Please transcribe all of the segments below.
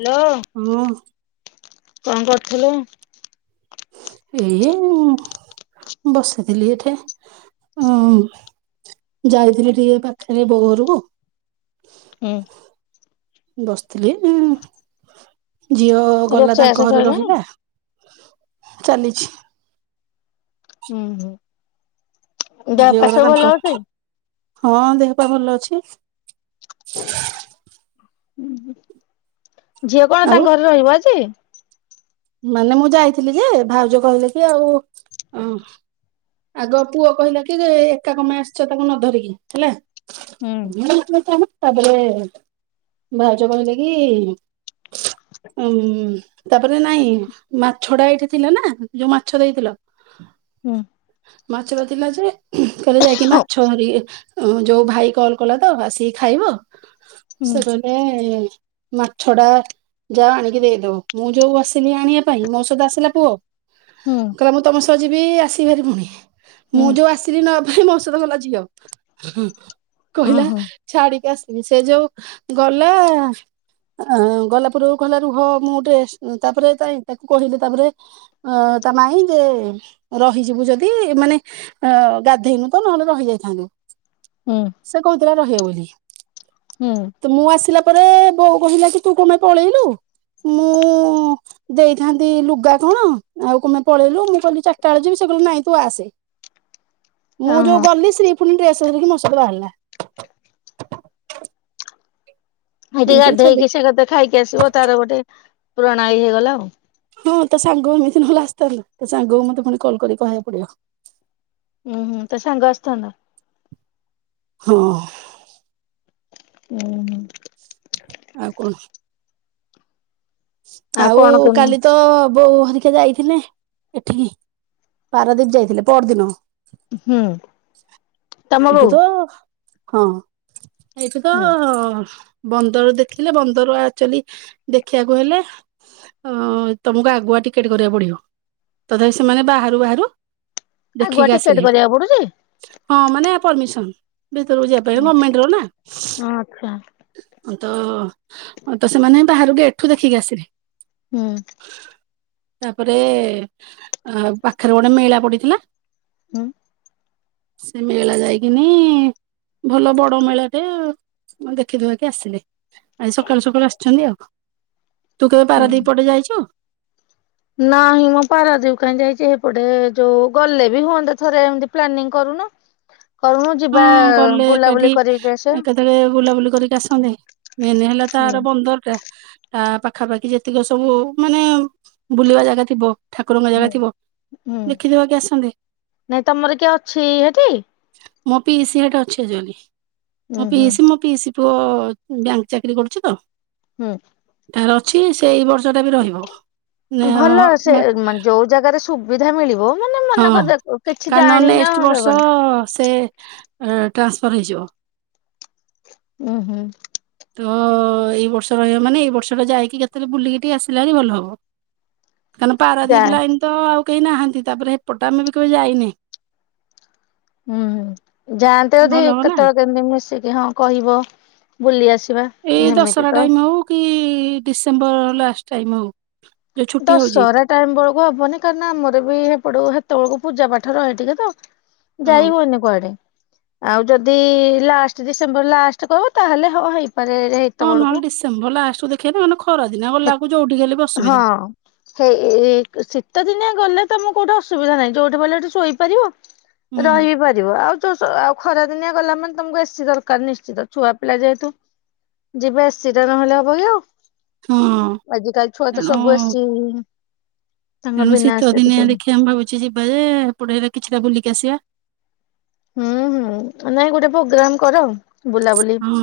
Hello. ଉଁ। କଣ କରୁଥିଲୁ? ଏଇ ଉଁ ବସିଥିଲି ଏଠି। ଉଁ ଯାଇଥିଲି ଟିକେ ଏ ପାଖରେ ବୋଉ ଘରକୁ। ହୁଁ। ବସିଥିଲି ଉଁ ଝିଅ ଗଲା ରୋଷେଇ ବାସ ତାଙ୍କ ଘରେ ସଇଲାଣି? ରହିଲା। ଚାଲିଛି। ହୁଁ ହୁଁ। ଦେହ ପା ଝିଅର ସବୁ ଭଲ ତାଙ୍କ ଅଛି? ହଁ ଦେହ ପାହା ଭଲ ଅଛି। ହୁଁ ହୁଁ ଝିଅ କଣ ଆଉ ତାଙ୍କ ଘରେ ରହିବ ଆଜି? ମାନେ ମୁଁ ଯାଇଥିଲି ଯେ ଭାଉଜ କହିଲେ କି ଆଉ ଅ ଆଗ ପୁଅ କହିଲା କି ଯେ ଏକା କଣ ପାଇଁ ଆସିଛ ତାକୁ ନ ଧରିକି ହେଲା? ଓହୋ। ତାପରେ ଭାଉଜ କହିଲେ କି [inaudible] ଉଁ ତାପରେ ନାଇଁ ମାଛ ଟା ଏଇଠି ଥିଲା ନା ଯୋଉ ମାଛ ଦେଇଥିଲ। ମାଛଟା ଥିଲା ଯେ କହିଲେ ଯାଇକି ମାଛ ଧରିକି ଯୋଉ ଭାଇ କଲ କଲା ତ ଆସିକି ଖାଇବ ସେମାନେ ମାଛଟା ଯା ଆଣିକି ଦେଇଦବୁ ମୁଁ ଯୋଉ ଆସିଲି ଆଣିବା ପାଇଁ ମୋ ସହିତ ଆସିଲା ପୁଅ। କହିଲା ମୁଁ ତମ ସହ ଯିବି ଆସିବି ହେରି ପୁଣି। ମୁଁ ଯୋଉ ଆସିଲି ନବା ପାଇଁ ମୋ ସହିତ ଗଲା ଝିଅ ହୁଁ କହିଲା ଓହୋ ଛାଡିକି ଆସିବି ସେ ଯୋଉ ଗଲା ଆ ଗଲା ପରୁ କହିଲା ରୁହ ମୁଁ ଟିକେ ତାପରେ ତାର ତାକୁ କହିଲି ତାପରେ ଅ ତା ମାଇ ଯେ ରହିଯିବୁ ଯଦି ଦି ମାନେ ଅ ଗାଧେଇନୁ ତ ନହେଲେ ରହି ଯାଇଥାନ୍ତୁ। ହୁଁ ସେ କହୁଥିଲା ରହିଵ ବୋଲି। ହୁଁ ତ ମୁଁ ଆସିଲା ପରେ ବୋଉ କହିଲା କି ତୁ କଣ ପାଇଁ ପଳେଇଲୁ? ମୁଁ [unintelligible] ଦେଇଥାନ୍ତି ଲୁଗା କଣ ଆଉ କଣ ପାଇଁ ପଳେଇଲୁ ମୁଁ କହିଲି ଚାରିଟା ବେଳ ଯିବି ସେ କହିଲା ନାଇଁ ତୁ ଆସେ। ମୁଁ ଯୋଉ ଗଲି ସିଏ ପୁଣି ଡ୍ରେସ ଧରିକି ମୋ ସହିତ ବାହାରିଲା। ହେଇଠି ଏମିତି ବି ଛାଡି ଗାଧେଇକି ଦେଇକି ସେ ଗୋଟେ ଖାଇକି ଆସିବ ତାର ଗୋଟେ ପୁରଣା ହେଇଗଲା ଆଉ ହଁ ତା ସାଙ୍ଗ ଏମିତି ନହେଲେ ଆସିଥାନ୍ତା ତା ସାଙ୍ଗକୁ ମତେ ପୁଣି କଲ କରିିକି କହିବାକୁ ପଡିବ। ହୁଁ ହୁଁ ତା ସାଙ୍ଗ ଆସିଥାନ୍ତା। ହଁ ହୁଁ। ଆଉ କଣ? ଆଉ କଣ କେମି କାଲି ତ ବୋଉ ହେରିକା ଯାଇଥିଲେ ଏଠିକି ପାରାଦୀପ ଯାଇଥିଲେ ପହରଦିନ। ହୁଁ ତମ ବୋଉ? ଏଠୁ ତ ହଁ ଏଇଠି ତ ବନ୍ଦର ଦେଖିଲେ ବନ୍ଦର ଆକଚୁଲି ଦେଖିବାକୁ କହିଲେ ଅ ତମକୁ ଆଗୁଆ ଟିକେଟ କରିବାକୁ ପଡିବ। ତଥାପି ସେମାନେ ବାହାରୁ ବାହାରୁ ଆଗୁଆ ଦେଖିକି ଟିକେଟ ଆସିଲେ କରିବାକୁ ପଡୁଛି? ହଁ ମାନେ ପରର୍ମିସନ। ଭିତରକୁ ଯିବା ପାଇଁ ଗମେଣ୍ଟ ର ନା। ଆଚ୍ଛା। ହଁ ତ ସେମାନେ ବାହାରକୁ ଏଠୁ ଦେଖିକି ଆସିଲେ। ହୁଁ। ତାପରେ ଅ ପାଖରେ ଗୋଟେ ମେଳା ପଡିଥିଲା। ହୁଁ। ସେ ମେଳା ଯାଇକିନି ଭଲ ବଡ ମେଳା ଟେ ଦେଖିଦୁଖାକି ଆସିଲି। ଆଜି ସକାଳୁ ସକାଳୁ ଆସିଛନ୍ତି ଆଉ। ତୁ କେବେ ହୁଁ। ପାରାଦ୍ୱୀପ ପଟେ ଯାଇଛୁ? ନାହିଁ ମୁଁ ପାରାଦୀପ କାହିଁ ଯାଇଛି। ହେପଟେ ଯୋଉ ଗଲେ ବି ହୁଅନ୍ତେ ଥରେ ଏମତି ପ୍ଲାନିଂ କରୁନ। କରିମୁ ହଁ ଯିବା ବୁଲାବୁଲି କରି ଆସିବା। ବେଳେ ବୁଲାବୁଲି କରିକି ଆସନ୍ତେ। ମେନ୍ ହେଲା ତାର ବନ୍ଦର ଟା। ତା ପାଖାପାଖି ଯେତିକ ସବୁ ମାନେ ବୁଲିବା ଜାଗା ଥିବ। ଠାକୁରଙ୍କ ଜାଗା ହୁଁ ଥିବ ହୁଁ ଦେଖିଦବାକି ଆସନ୍ତେ ନାଇଁ ତମର କିଏ ଅଛି ହେଠି? ମୋ ପିଇସି ଏଠି ଅଛି [unintelligible] ଉୁଁ ମୋ ହୁଁ ପିଇସି ମୋ ପିଇସି ପୁଅ ବ୍ୟାଙ୍କ ଚାକିରୀ କରୁଛି ତ। ହୁଁ। ତାର ଅଛି ସେ ଏଇ ବର୍ଷ ଟା ବି ରହିବ। ଭଲ ସେ ମାନେ ଯୋଉ ଜାଗାରେ ସୁବିଧା ମିଳିବ ମାନେ ହଁ ମନେକର ଦେଖ କିଛି ତା ନହେଲେ ଜାଣିନ ନେକ୍ସଟ ବର୍ଷ ଦବନି ସେ ଟ୍ରାନ୍ସଫର୍ ହେଇଯିବ। ଉୁଁ ହୁଁ। ହ ଏଇ ବର୍ଷ ରହିବ ମାନେ ଏଇ ବର୍ଷଟା ଯାଇକି କେତେବେଳେ ବୁଲିକି ଟିକେ ଆସିଲାଣି ଭଲ ହବ। ଯା ପାରାଦୀପ ଲାଇନ ତ ଆଉ କେହି ନାହାନ୍ତି। ତାପରେ ଏପଟେ ଆମେ ବି କେବେ ଯାଇନି। ହୁଁ ଯାଆନ୍ତେ ଯଦି ଭଲ ହବ ନା କେତେବେଳେ କେମିତି ମିଶିକି। ହଁ କହିବ ବୁଲି ଆସିବା। ଏଇ ହେମିତି ଦଶହରା ତ ଟାଇମ ହଉ କି ଡିସେମ୍ବର ଲାଷ୍ଟ ଟାଇମ ହଉ। ଯୋଉ ଛୁଟି ହଉଛି ଦଶହରା ଟାଇମ ବେଳକୁ ହବନି କାରଣ ଆମର ବି ସେପଟ ସେତେବେଳକୁ ପୂଜା ପାଠ ରହେ ଟିକେ ତ। ହଁ ଯାଇ ହୁଏନି। କୁଆଡେ ଆଉ ଯଦି ଲାଷ୍ଟ ଡିସେମ୍ବର ଲାଷ୍ଟ କହିବ ତାହେଲେ ହଁ ହେଇପାରେ ହେତ ହଁ ବେଳକୁ। ନହେଲେ ଡିସେମ୍ବର ଲାଷ୍ଟକୁ ଦେଖିବାନି। ନହେଲେ ଖରା ଦିନ ଗଲାକୁ ଯୋଉଠିକି ହେଲେ ଅସୁବିଧା। [unintelligible] ସେଇ ଶୀତ ଦିନିଆ ଗଲେ ତମକୁ କୋଉଠି ଅସୁବିଧା ନାହିଁ। ଯୋଉଠି ପାଇଲେ ସେଇଠି ଶୋଇପାରିବ। ରହି ହୁଁ ବି ପାରି ଆଉ ଯୋଉ ଆଉ ଖରା ଦିନିଆ ଗଲା ମାନେ ତମକୁ ଏସି ଦରକାର ନିଶ୍ଚିତ ଛୁଆ ପିଲା ଯେହେତୁ। ଯିବା ଏସିଟା ନହେଲେ ହବ କି ଆଉ? ହଁ ଆଜିକାଲି ଛୁଆ ତ ତେଣୁ ସବୁ ଏସି [unintelligible] ତାଙ୍କ ତେଣୁ ବିନା ଶୀତ ଏସିରେ କିଛି ଦିନିଆ ହଉନି। ଦେଖିବା ଆମେ ଭାବୁଛେ ଯିବା ଯେ ପଢେଇଲା କିଛିଟା ବୁଲିକି ଆସିବା। ହୁଁ ହୁଁ ନାଇଁ ଗୋଟେ ପ୍ରୋଗ୍ରାମ କର। ବୁଲାବୁଲି ହଁ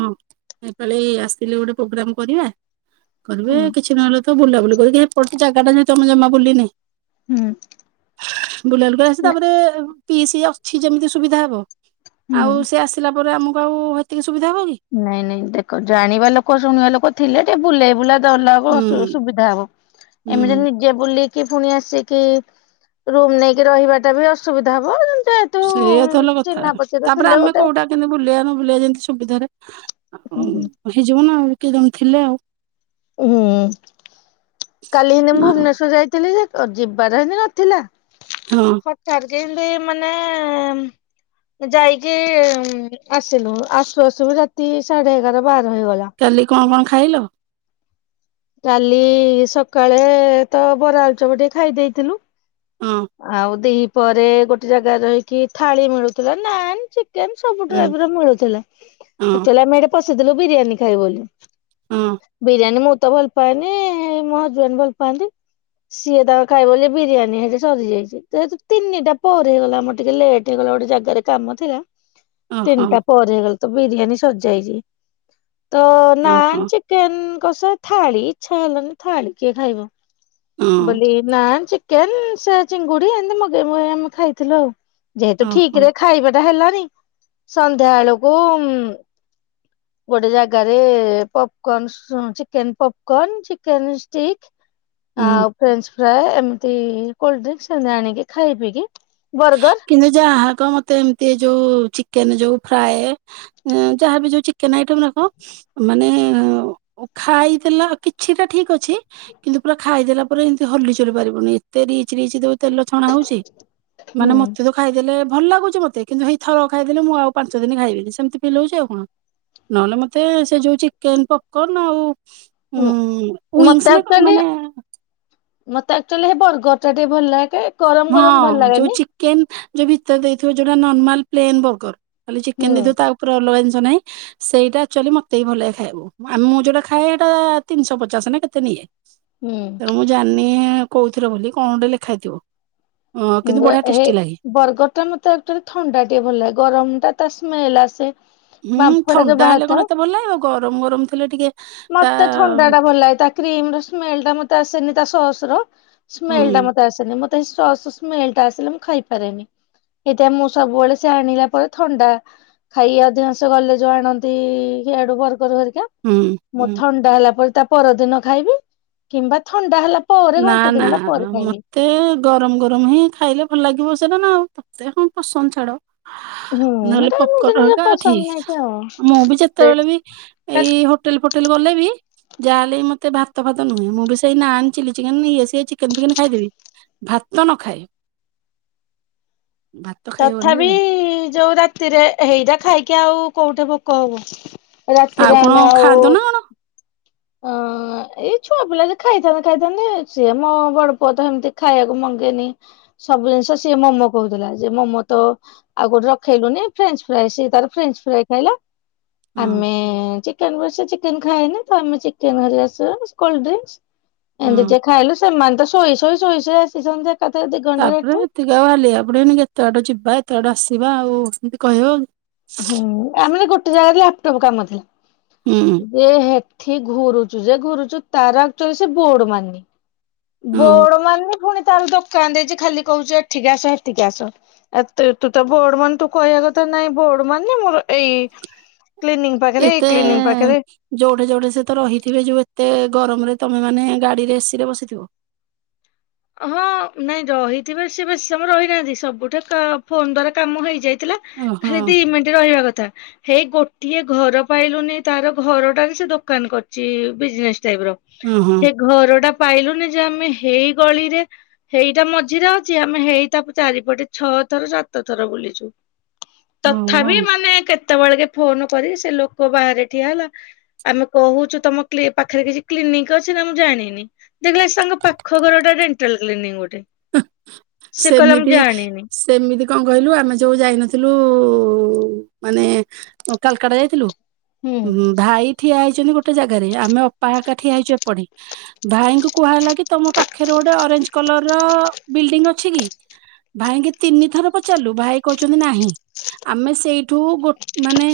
ଏପାଲି ଆସିଥିଲେ ଗୋଟେ ପ୍ରୋଗ୍ରାମ କରିବା। କରିବେ ହୁଁ କିଛି ନହେଲେ ତ ବୁଲାବୁଲି କରିକି ସେ ପଟ ଜାଗା ଯ ତମ ଜମା ବୁଲିନି। ହୁଁ। ବୁଲା ଲୋକ ଆସିଛି ତାପରେ ପିଇସି ଅଛି ଯେମିତି ସୁବିଧା ହବ। ହୁଁ। ଆଉ ସେ ଆସିଲା ପରେ ଆମକୁ ଆଉ ହେତିକି ସୁବିଧା ହବ କି? ନାଇଁ ନାଇଁ ଦେଖ ଜାଣିବା ଲୋକ ଶୁଣିବା ଲୋକ ଥିଲେ ଟିକେ ବୁଲେଇ ବୁଲା ଧରିଲାକୁ ଅସୁ ହୁଁ ସୁବିଧା ହବ। ଏମିତି ହୁଁ ନି ଯିଏ ବୁଲିକି ପୁଣି ଆସିକି ରୁମ ନେଇକି ରହିବା ଟା ବି ଅସୁବିଧା ହବ। ଯେ ସେଇଆ ତ ହେଲା କଥା ତାପରେ ଆମେ ଗୋଟେ କୋଉଟା କେମତି ବୁଲିଆ ନ ବୁଲିଆ ଯେମିତି ସୁବିଧାରେ ଆଉ ହେଇଯିବ ନା ଆଉ କେ ଜଣେ ଥିଲେ ଆଉ। ହୁଁ କାଲି ହିଁ ନେ ମୁଁ ଆଉ ଭୁବନେଶ୍ୱର ଯାଇଥିଲି ଯେ ତ ଯିବାର ହିଁ ନଥିଲା। ହଁ। ଆଉ ଚାରି ଦିନ ମାନେ ଯାଇକି ଆସିଲୁ ଆସୁ ଆସୁ ବି ରାତି ସାଢେ ଏଗାର ବାର ହେଇଗଲା। କାଲି କଣ କଣ ଖାଇଲ? କାଲି ସକାଳେ ତ ବରା ଆଳୁଚପ ଟିକେ ଖାଇ ଦେଇଥିଲୁ। ହଁ। ଆଉ ଦିି ପହରେ ଗୋଟେ ଜାଗାରେ ରହିକି ଥାଳି ମିଳୁଥିଲା ନାନ ଚି ଟିଏମ ସବୁ ହୁଁ ଟାଇପର ମିଳୁଥିଲା, ହଁ ତାହାଲେ ଆମେ ଏଠି ପଶିଥିଲୁ ବିରିୟାନୀ ଖାଇବୁ ବୋଲି। ହୁଁ ବିରିୟାନୀ ମୁଁ ତ ଭଲ ପାଏନି ମୋ ହଜବେଣ୍ଡ ଭଲ ପାଆନ୍ତି। ସିଏ ତାଙ୍କ ଖାଇବ ବୋଲି ବିରିୟାନୀ ହେଲେ ସରିଯାଇଛି ଯେହେତୁ ତିନିଟା ପରେ ହେଇଗଲା ଆମର ଟିକେ ଲେଟ୍ ହେଇଗଲା ଗୋଟେ ଜାଗାରେ ତ କାମ ଥିଲା। ଓହୋ ତିନିଟା ପରେ ହେଇଗଲା ତ ବିରିୟାନୀ ସରିଯାଇଛି, ତ ଓହୋ ନାନ ଚିକ୍ କେନ୍ କସା ଥାଳି ଇଚ୍ଛା ହେଲାଣିି ଥାଳି କିଏ ଖାଇବ। ହଁ ବୋଲି ନାନ, ଚିକେନ ସେ ଚିଙ୍ଗୁଡି ଏମିତି ମଗେଇ ମଗେଇ ଆମେ ଖାଇଥିଲୁ ଆଉ। ଯେହେତୁ ଓହୋ। ଠିକରେ ଖାଇବାଟା ହେଲାନି ସନ୍ଧ୍ୟା ବେଳକୁ ଉଁ ଗୋଟେ ଜାଗାରେ popcorns chicken popcorn, chicken stick ହୁଁ ଆଉ ଫ୍ରେଞ୍ଚ ଫ୍ରାଏ ଏମିତି କୋଲଡଡ୍ରିଙ୍ଗସ ସେମିତି ଆଣିକି ଖାଇ ପିଇକି ବର୍ଗର କିନ୍ତୁ ଯହାକହ ମତେ ଏମିତି ଏଇ ଯୋଉ ଚିକେନ ଯୋଉ ଫ୍ରାଏ ଯାହାବି ଯୋଉ ଚିକେନ ଆଇଟମ ଗୁରକ ମାନେ ଖାଇଦେଲା କିଛିଟା ଠିକ ଅଛି କିନ୍ତୁ ପୁରା ଖାଇଦେଲା ପରେ ଏମିତି ହଲି ଚୁଲି ପାରିବୁନି ଏତେ ରିଚ ରିଚ ଦେବେ ତେଲ ଛଣା ହଉଛି। ମାନେ ମତେ ତ ହୁଁ କ ଖାଇଦେଲେ ଭଲ ଲାଗୁଛି ମୋତେ କିନ୍ତୁ ହେଇଥରକ ଖାଇଦେଲେ ମୁଁ ଆଉ ପାଞ୍ଚ ଦିନ ଖାଇବିନି ସେମିତି ଫିଲହଉଛି ଆଉ କଣ। ନହେଲେ ମତେ ସେ ଯୋଉ ଚିକେନ ପପକନ ଆଉ ହୁଁ ମତେ ୱିଂସ୍ ନା କଣ ଆକ୍ଚୁଆଲି ମାନେ ମତେ ଆକ୍ଟୁଆଲି ସେ ବର୍ଗର ଟା ଟିକେ ଭଲ ଲାଗେ ଗରମ ଗରମ ଭଲ ଲାଗେନି। କେନ ଯୋଉ ଭିତରେ ଦେଇଥିବ ଯୋଉଟା ନର୍ମାଲ ପ୍ଲେନ ବର୍ଗର। ଖାଲି ଚିକେନ ହୁଁ ଦେଇଥିବ ତା ଉପରେ ଅଲଗା ଜିନିଷ ନାଇଁ ସେଇଟା ଆକ୍ଚୁଆଲି ମତେ ବି ଭଲ ଲାଗେ ଖାଇବାକୁ ଆମ ମୁଁ ଯୋଉଟା ଖାଏ ସେଇଟା ତିନିଶହ ପଚାଶ ନା କେତେ ନିଏ। ତେଣୁ ମୁଁ ଜାଣିନି କହୁଥିରେ ବୋଲି କଣ ଗୋଟେ ଲେଖା ହେଇଥିବ। ଅ କିନ୍ତୁ ବଢିଆ ହେ ଟେଷ୍ଟି ଲାଗେ। ବରର୍ଗରଟା ମତେ ଆକଚୁଆଲି ଥଣ୍ଡା ଟିକେ ଭଲ ଲାଗେ ଗରମ ଟା ତ ସ୍ମେଲ ଆସେ। ହୁଁ ବାମ୍ଫ ଟା ଯୋଉ ଥଣ୍ଡା ହେଲେ ବାହାରିଥାଏ କଣ ଏତେ ଭଲ ଲାଗିବ ଗରମ ଗରମ ଥିଲେ ଟିକେ ତା ମତେ ଥଣ୍ଡା ଟା ଭଲ ଲାଗେ ତା କ୍ରିମ ର ସ୍ମେଲ ଟା ମତେ ଆସେନି ତା ସସର ହୁଁ ସ୍ମେଲ ଟା ମତେ ଆସେନି ମତେ ସସ୍ ଶ୍ମେଲ ଟା ଆସିଲେ ମୁଁ ଖାଇପାରେନି, ଏଥି ମୁଁ ସବୁବେଳେ ସେ ଆଣିଲା ପରେ ଥଣ୍ଡା ଖାଇବା ଅଧିକାଂଶ ଗଲେ ଯୋଉ ଆଣନ୍ତି ସିଆଡୁ ବର୍ଗର ଘରିକା। ହୁଁ ମୁଁ ହୁଁ। ଥଣ୍ଡା ହେଲା ପରେ ତା ପରଦିନ ଖାଇବି କିମ୍ବା ଥଣ୍ଡା ହେଲା ପ ପରେ ଘଣ୍ଟା ଦି ଘଣ୍ଟା ପରେ ଖାଇବି। ମୋତେ ଗରମ ଗରମ ହିଁ ଖାଇଲେ ଭଲ ଲାଗିବ ସେଇଟା ନା ଆଉ ତତେ କଣ ପସନ୍ଦ ଛାଡ଼। [unintelligible] ନହେଲେ ଏଟା ପପକର୍ଣ ନିଜ ନିଜ ଘରିକା ପସନ୍ଦ ନେଇକି ଆଉ ଠିକ ମୁଁ ବି ଯେତେବେଳେ ବି ଏଇ ହୋ ହୋଟେଲ୍ ଫୋଟେଲ ଗଲେ ବି ଯାହା ହେଲେ ମତେ ଭାତ ଫାତ ନୁହେଁ ମୁଁ ବି ସେଇ ନାନ ଚିଲ୍ଲି ଚିକେନ ନେଇ ଆସିବେ ଚିକେନ ଫିକେନ ଖାଇଦେବି ଭାତ ନ ଖାଏ। ଭାତ ଖାଇବନି ରେ ତଥାପି ଭାଇ ଯୋଉ ରାତିରେ ହେଇରା ଖାଇକି ଆଉ କୋଉଠି ଭୋକ ହବ। ଆଉ ରାତିରେ କଣ ଆମେ ଆଉ ଖାଆନ୍ତ ନା କଣ ହଁ। ଏଇ ଛୁଆ ପିଲା ଯେ ଖାଇଥାନ୍ତେ ଖାଇଥାନ୍ତେ ସିଏ ମୋ ବଡ ପୁଅ ତ ଏମିତି ଖାଇବାକୁ ମଙ୍ଗେନି ସବୁ ଜିନିଷ ସିଏ ମୋମୋ କହୁଥିଲା ଯେ ମୋମୋ ତ ଆଉ କୋଉଠି ରଖେଇଲୁନି ଫ୍ରେଞ୍ଚ୍ ଫ୍ରାଏ ସେ ତାର ଫ୍ରେଞ୍ଚ୍ ଫ୍ରାଏ ଖାଇଲା ହଁ ଆମେ ଚିକେନ ବେଶି ଚିକେନ ଖାଏନି ତ ଆମେ ଚିକେନ ହେରିକା ସବୁ କୋଲଡିଙ୍ଗିସ୍ ଏମିତି ହଁ। ଯେ ଖାଇଲୁ ସେମାନେ ତ ଶୋଇ ଶୋଇ ଶୋଇ ଆସିଛନ୍ତି ଏକାଥରେ ଦି ଘଣ୍ଟାରେ ଏଠି ଟିକେ ଆଉ ହାଲିଆ ହେଇ ପଡିବନି କେତେ ବାଟ ଯିବା ଏତେ ବାଟ ଆସିବା ଆଉ ଏମିତି କହିବ ଆଉ ହୁଁ ଆମର ଗୋଟେ ଜାଗାରେ ଲାପଟପ୍ କାମ ଥିଲା ହୁଁ। ଯେ ହେଠି ଘୁରୁଛୁ ଯେ ଘୁରୁଛୁ ତାର ଆକଚୁଲି ସେ ବୋର୍ଡ ମାରିନି ହଁ। ବୋର୍ଡ ମାରିନି ପୁଣି ତାହାଲେ ଦୋକାନ ଦେଇଛି ଖାଲି କହୁଛି ଏଠିକି ଆସ ସେଠିକି ଆସ। ଏ ତୁ ତୁ ତ ବୋର୍ଡ ମାରିନି ତୁ କହିବା କଥା ନାଇଁ ମୁଁ ବୋର୍ଡ ମାରିନି ମୋର ଏଇ କ୍ଲିନିକ୍ ପାଖରେ ଏଇ ଏତେ କ୍ଲିନିକ୍ ପାଖରେ ଯୋଉଠେ ଯୋଉଠେ ସେତ ରହିଥିବେ ଯୋଉ ଏତେ ଗରମରେ ତମେ ମାନେ ଗାଡିରେ ଏସିି ରେ ବସିଥିବ ହଁ ନାଇଁ ରହିଥିବେ ସେ ବେଶୀ ସମୟ ରହି ନାହାଁନ୍ତି ସବୁଠେ ଫୋନ୍ ଦ୍ଵାରା କାମ ହେଇଯାଇଥିଲା ଓହୋ। ଦି ମିନିଟ୍ ରହିବା କଥା ହେଇ ଗୋଟିଏ ଘର ପାଇଲୁନି ତାର ଘରଟାରେ ସେ ଦୋକାନ କରିଛି ବିଜନେସ୍ ଟାଇପ୍ ର ହଁ ହଁ। ସେ ଘର ଟା ପାଇଲୁନି ଯେ ଆମେ ହେଇ ଗଳିରେ ହେଇଟା ମଝିରେ ଅଛି ଆମେ ହେଇଟା ତାକୁ ଚାରିପଟେ ଛଅ ଥର ସାତ ଥର ବୁଲିଛୁ ତଥାପି ଓହୋ ମାନେ କେତେବେଳେ କେ ଫୋନ୍ କରି ସେ ଲୋକ ବାହାରେ ଠିଆ ହେଲା ଆମେ କହୁଛୁ ତମ [inaudible] ପାଖରେ କିଛି କ୍ଲିନିକ୍ ଅଛି ନା ମୁଁ ଜାଣିନି ଦେଖିଲା ତାଙ୍କ ପାଖ ଘରଟା ଗୋଟେ ଡେଣ୍ଟାଲ କ୍ଲିନିକ ଗୋଟେ ସେ କହିଲା ମୁଁ ସେମିତି ଜାଣିନି। ସେମିତି କଣ କହିଲୁ ଆମେ ଯୋଉ ଯାଇନଥିଲୁ ମାନେ ଆ କାଲ୍କାଡା ଯାଇଥିଲୁ ହୁ। ହୁଁ ଭାଇ ଠିଆ ହେଇଛନ୍ତି ଗୋଟେ ଜାଗାରେ ଆମେ ଅପାହାକା ଠିଆ ହେଇଛୁ ଏପଟେ ଭାଇଙ୍କୁ କୁହା ହେଲା କି ତମ ପାଖରେ ଗୋଟେ ଅରେଞ୍ଜ କଲର ର ବିଲ୍ଡିଂ ଅଛି ଅଛି କି ଭାଇଙ୍କି ତିନି ଥର ପଚାରିଲୁ ଭାଇ କହୁଛନ୍ତି ନାହିଁ ଆମେ ସେଇଠୁ ଗୋ ମାନେ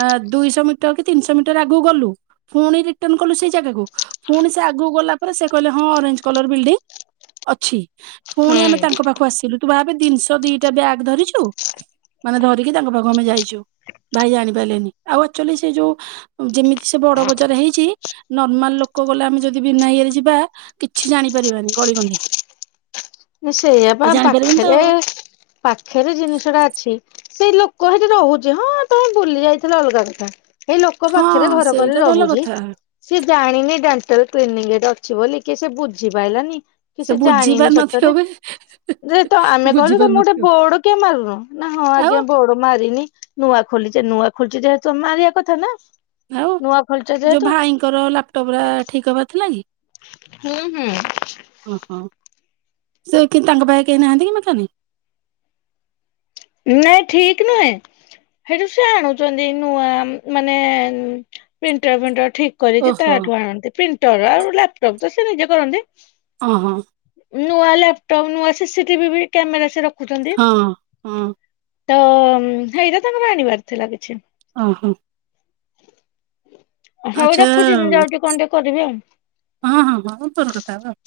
ଅ ଦୁଇଶହ ମିଟର କି ତିନିଶହ ମିଟର ଆଗକୁ ଗଲୁ ପୁଣି ରିଟର୍ଣ କଲୁ ସେଇ ଜାଗାକୁ ପୁଣି ସେ ଆଗକୁ ଗଲା ପରେ ସେ କହିଲେ ହଁ ଅରେଞ୍ଜ କଲର ବିଲ୍ଡିଂ ଅଛି ଫୁଣି ଆମେ ତାଙ୍କ ପାଖକୁ ଆସି ତୁ ଭାବେ ଜିନିଷ ଦିଟା ବ୍ୟାଗ୍ ଧରିଛୁ ମାନେ ଧରିକି ତାଙ୍କ ପାଖକୁ ଆମେ ଯାଇଛୁ। ଭାଇ ଜାଣି ପାରିଲେନି ଆଉ ଆଚୁଅଲି ସେ ଯୋଉ ଯେମିତି ସେ ବଡ ବଜାର ହେଇଛି ନର୍ମାଲ ଲୋକ ଗଲେ ଆମେ ଯଦି ବିନା ଇଏରେ ଯିବା କିଛି ଜାଣିପାରିବାନି ଗଳି କନ୍ଧି ସେଇଆପା ଜାଣିପାରିବନି ତ ପାଖରେ ପାଖରେ ଜିନିଷ ଟା ଅଛି ସେଇ ଲୋକ ସେଇଠି ରହୁଛି ହଁ ତମେ ବୁଲି ଯାଇଥିଲ ଅଲଗା କଥା ଏଇ ଲୋକ ହଁ ପାଖରେ ଘର କରି ସେଇଟା ଭଲ ରହୁଛି କଥା। ସିଏ ଜାଣିନି ଡେଣ୍ଟାଲ କ୍ଲିନିକ ସେଇଠି ଅଛି ବୋଲି କି ସେ ବୁଝିପାରଲାନି କି ସେ ବୁଝି ଜାଣିନି ସତରେ ପାରୁନଥିବ ବେ ଯେ ଆମେ ବୁଝି କହିଲୁ ତମେ ଗୋଟେ ପାରୁନଥିବ ବୋର୍ଡ କିଆଁ ମାରୁନୁ ନା ହଁ ଆଉ ଆଜ୍ଞା ବୋର୍ଡ ମାରିନି ନୂଆ ଖୋଲିଛି ନୂଆ ଖୋଲିଛି ଯେହେତୁ ମାରିବା କଥା ନା ଆଉ ନୂଆ ଖୋଲିଛେ ଯୋଉ ଯେହେତୁ। ଭାଇଙ୍କର ଲାପଟପ୍ ଟା ଠିକ୍ ହବାର ଥିଲା କି? ହୁଁ ହୁଁ। ହଁ ହଁ ସେକି ତାଙ୍କ ପାଖେ କେହି ନାହାଁନ୍ତି କି ମେକାନିକ୍। ନାଇଁ ଠିକ ନୁହେଁ। ହେଠୁ ସେ ଆଣୁଛନ୍ତି ନୂଆ ମାନେ ପ୍ରିଣ୍ଟର ଫିଣ୍ଟର ଠିକ। କରିକି ଓହୋ ତାଠୁ ଆଣନ୍ତି ପ୍ରିଣ୍ଟର ଆଉ ଲାପଟପ ତ ସେ ନିଜେ କରନ୍ତି। ହଁ ହଁ। ନୂଆ ଲାପଟପ୍ ନୂଆ ସିସି ଟିଭି ବି କ୍ୟାମେରା ସେ ରଖୁଛନ୍ତି। ହଁ ହଁ। ତ ହେଇରା ତାଙ୍କର ଆଣିବାର ଥିଲା କିଛି। ଓହୋ। ହଉ ଆଚ୍ଛା ରଖୁଛି ମୁଁ ଯାଉଛି କଣ ଟିକେ କରିବି ଆଉ। ହଁ ହଁ ହଁ [inaudible] କଥା ହବା ଆଉ।